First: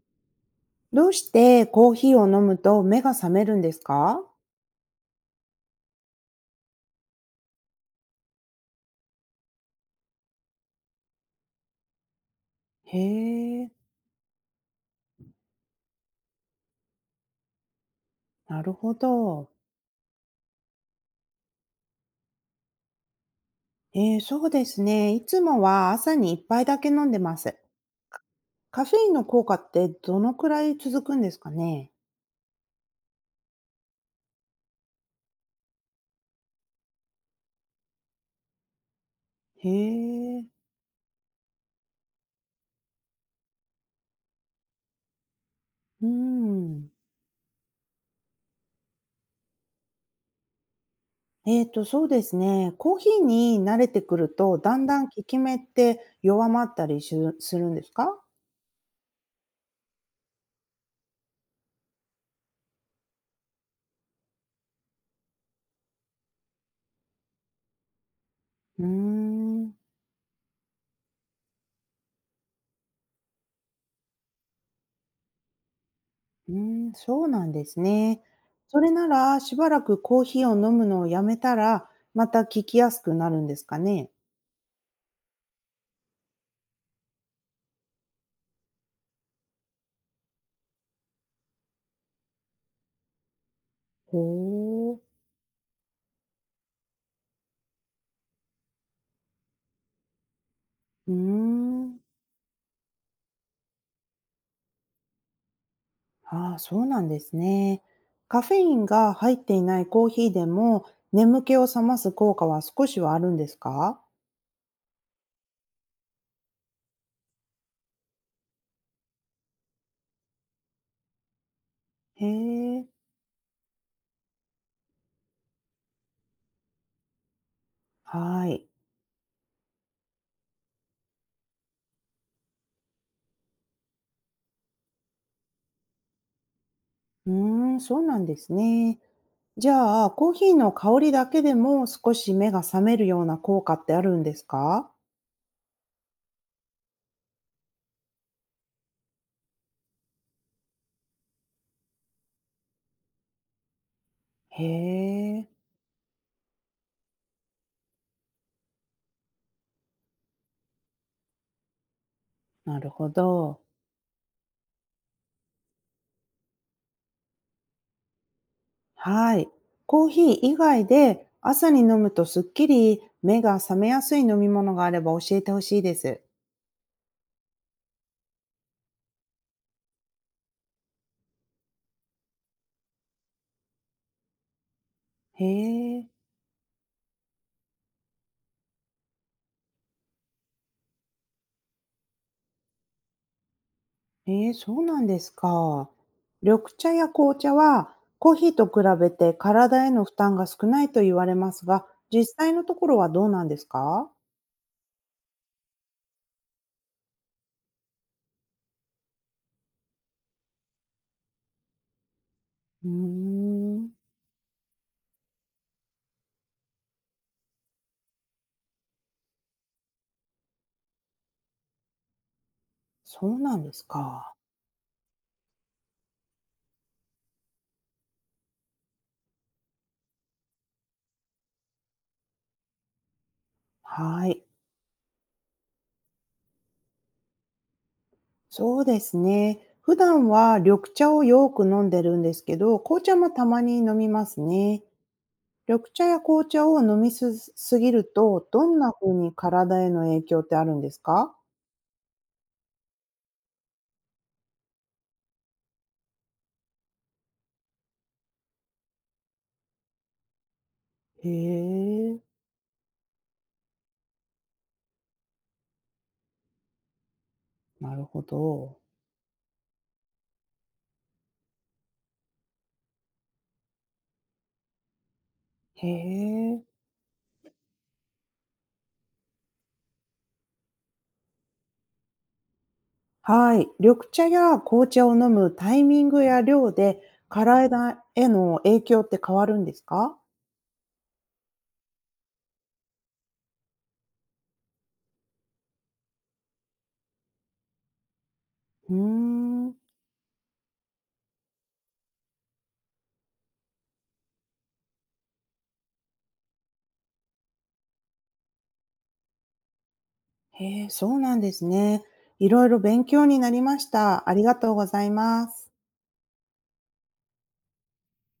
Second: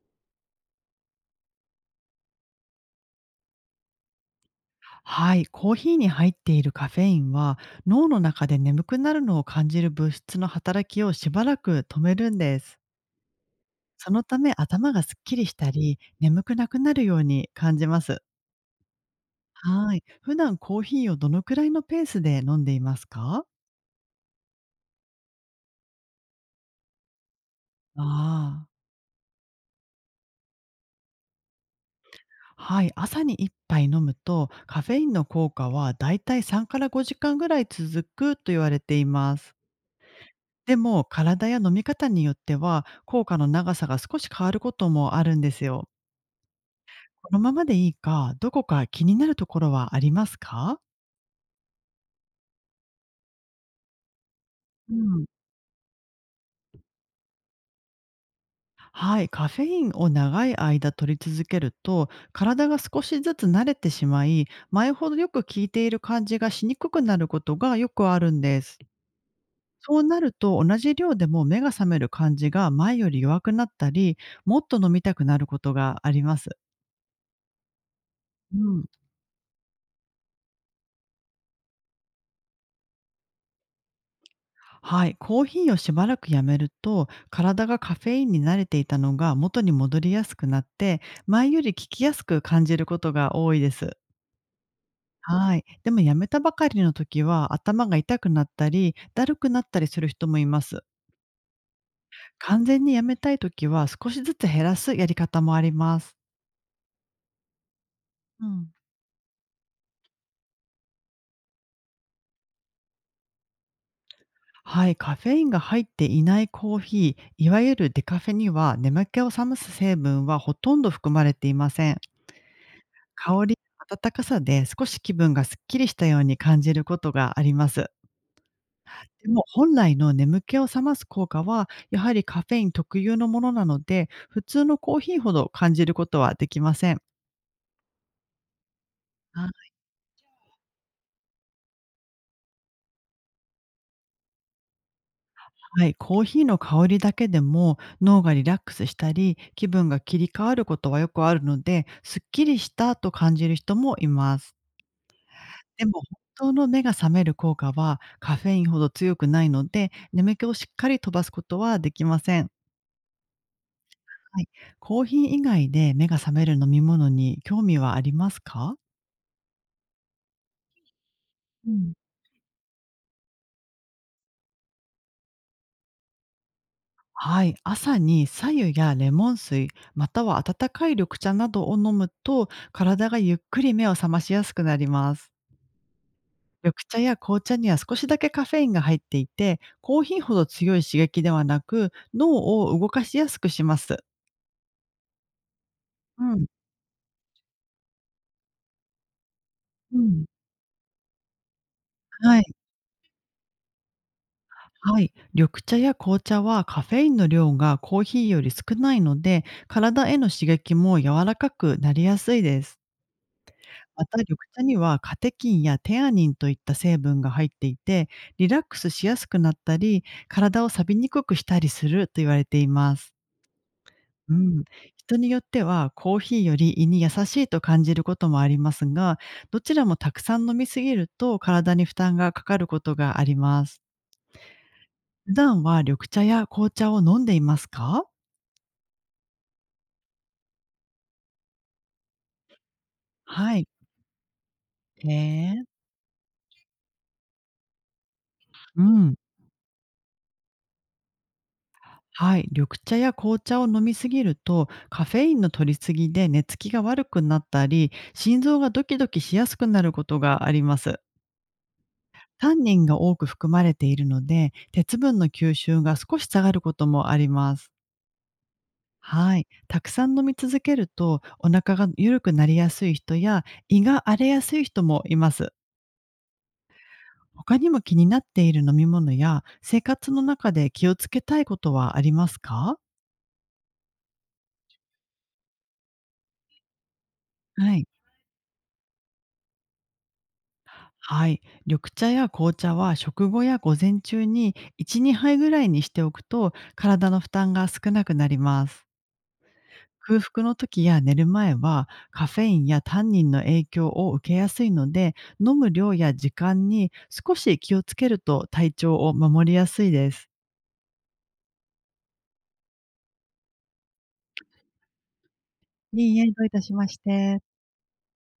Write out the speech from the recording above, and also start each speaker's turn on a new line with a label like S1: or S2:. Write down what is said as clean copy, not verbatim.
S1: どうしてコーヒーを飲むと目が覚めるんですか？
S2: はい、コーヒーに入っているカフェインは脳の中で眠くなるのを感じる物質の働きをしばらく止めるんです。
S1: へえ、
S2: そのため頭がすっきりしたり眠くなくなるように感じます。
S1: なるほど。
S2: はい、普段コーヒーをどのくらいのペースで飲んでいますか？
S1: そうですね。いつもは朝に一杯だけ飲んでます。
S2: ああ、
S1: カフェインの効果ってどのくらい続くんですかね？
S2: はい、朝に一杯飲むとカフェインの効果はだいたい3から5時間ぐらい続くと言われています。
S1: へえ、
S2: でも、体や飲み方によっては、効果の長さが少し変わることもあるんですよ。
S1: うん。
S2: このままでいいか、どこか気になるところはありますか？
S1: そうですね。コーヒーに慣れてくると、だん
S2: う
S1: だん効
S2: ん。
S1: き目って弱まったりするんですか？
S2: はい、カフェインを長い間取り続けると、体が少しずつ慣れてしまい、前ほどよく効いている感じがしにくくなることがよくあるんです。
S1: うーん。
S2: そうなると、同じ量でも目が覚める感じが前より弱くなったり、もっと飲みたくなることがありま
S1: う
S2: す。
S1: ーん、そうなんですね。
S2: う
S1: そ
S2: ん。
S1: れなら、しばらくコーヒーを飲むのをやめたら、また聞きやすくなるんですかね。
S2: はい、コーヒーをしばらくやめると、体がカフェインに慣れていたのが元に戻りやすくなって、前より効きやすく感じることが多いです。
S1: ほう。
S2: はい。でもやめたばかりの時は頭が痛くなったり、だるくなったりする人もいます。
S1: うーん。
S2: 完全にやめたい時は少しずつ減らすやり方もあります。
S1: ああ、そうなんですね。カ
S2: う
S1: フェイ
S2: ん、
S1: ンが入っていないコーヒーでも、眠気を覚ます効果は少しはあるんですか？
S2: はい、カフェインが入っていないコーヒー、いわゆるデカフェには眠気を覚ます成分はほとんど含まれていません。
S1: へえ。
S2: 香り、温かさで少し気分がすっきりしたように感じることがあります。
S1: はい。
S2: でも本来の眠気を覚ます効果は、やはりカフェイン特有のものなので、普通のコーヒーほど感じることはできません。
S1: うーん、そうなんですね。
S2: あ、
S1: じゃあ、コーヒーの香りだけでも少し目が覚めるような効果ってあるんですか？
S2: はい、コーヒーの香りだけでも脳がリラックスしたり、気分が切り替わることはよくあるので、すっきりしたと感じる人もいます。
S1: へえ。
S2: でも本当の目が覚める効果はカフェインほど強くないので、眠気をしっかり飛ばすことはできません。
S1: なるほど。
S2: はい。コーヒー以外で目が覚める飲み物に興味はありますか？
S1: はい。コーヒー以外で朝
S2: う
S1: に
S2: ん。
S1: 飲むとすっきり目が覚めやすい飲み物があれば教えてほしいです。
S2: はい、朝に白湯やレモン水、または温かい緑茶などを飲むと、体がゆっくり目を覚ましやすくなります。
S1: へえ、
S2: 緑茶や紅茶には少しだけカフェインが入っていて、コーヒーほど強い刺激ではなく、脳を動かしやすくします。
S1: へえ、そうなんですか。
S2: うん、
S1: 緑茶や紅茶はコーヒーと比べて体へ
S2: う
S1: の負
S2: ん。
S1: 担が少ないと言われますが、実
S2: は
S1: 際
S2: い。
S1: のところはどうなんですか？
S2: はい、緑茶や紅茶はカフェインの量がコーヒーより少ないので、体への刺激も柔らかくなりやすいです。
S1: うーん、
S2: また緑茶にはカテキンやテアニンといった成分が入っていて、リラックスしやすくなったり、体を錆びにくくしたりすると言われています。
S1: そうなんですか。
S2: うん、人によってはコーヒーより胃に優しいと感じることもありますが、どちらもたくさん飲みすぎると体に負担がかかることがあります。
S1: はい。
S2: 普段は緑茶や紅茶を飲んでいますか？
S1: そうですね。普段は緑茶をよく飲んでるんですけど、紅茶もた
S2: は
S1: ま
S2: い。
S1: に飲みますね。
S2: へえ。
S1: 緑茶や紅茶を飲みすすぎると、どん
S2: う
S1: な風
S2: ん。
S1: に体への影響ってあるんですか？
S2: はい。緑茶や紅茶を飲みすぎると、カフェインの取りすぎで寝つきが悪くなったり、心臓がドキドキしやすくなることがあります。
S1: へえ、
S2: タンニンが多く含まれているので、鉄分の吸収が少し下がることもあります。
S1: なるほど。
S2: はい。たくさん飲み続けると、お腹が緩くなりやすい人や胃が荒れやすい人もいます。
S1: へえ。
S2: 他にも気になっている飲み物や生活の中で気をつけたいことはありますか？
S1: はい。緑茶や紅茶を飲むタイミングや量で、
S2: はい。
S1: 体への影響って変わるんですか？
S2: はい、緑茶や紅茶は食後や午前中に1、2杯ぐらいにしておくと、体の負担が少なくなります。
S1: うーん。
S2: 空腹の時や寝る前は、カフェインやタンニンの影響を受けやすいので、飲む量や時間に少し気をつけると体調を守りやすいです。
S1: へえ、そうなんですね。いろいろ勉強になりました。ありがとうございます。
S2: いいえ、どういたしまして。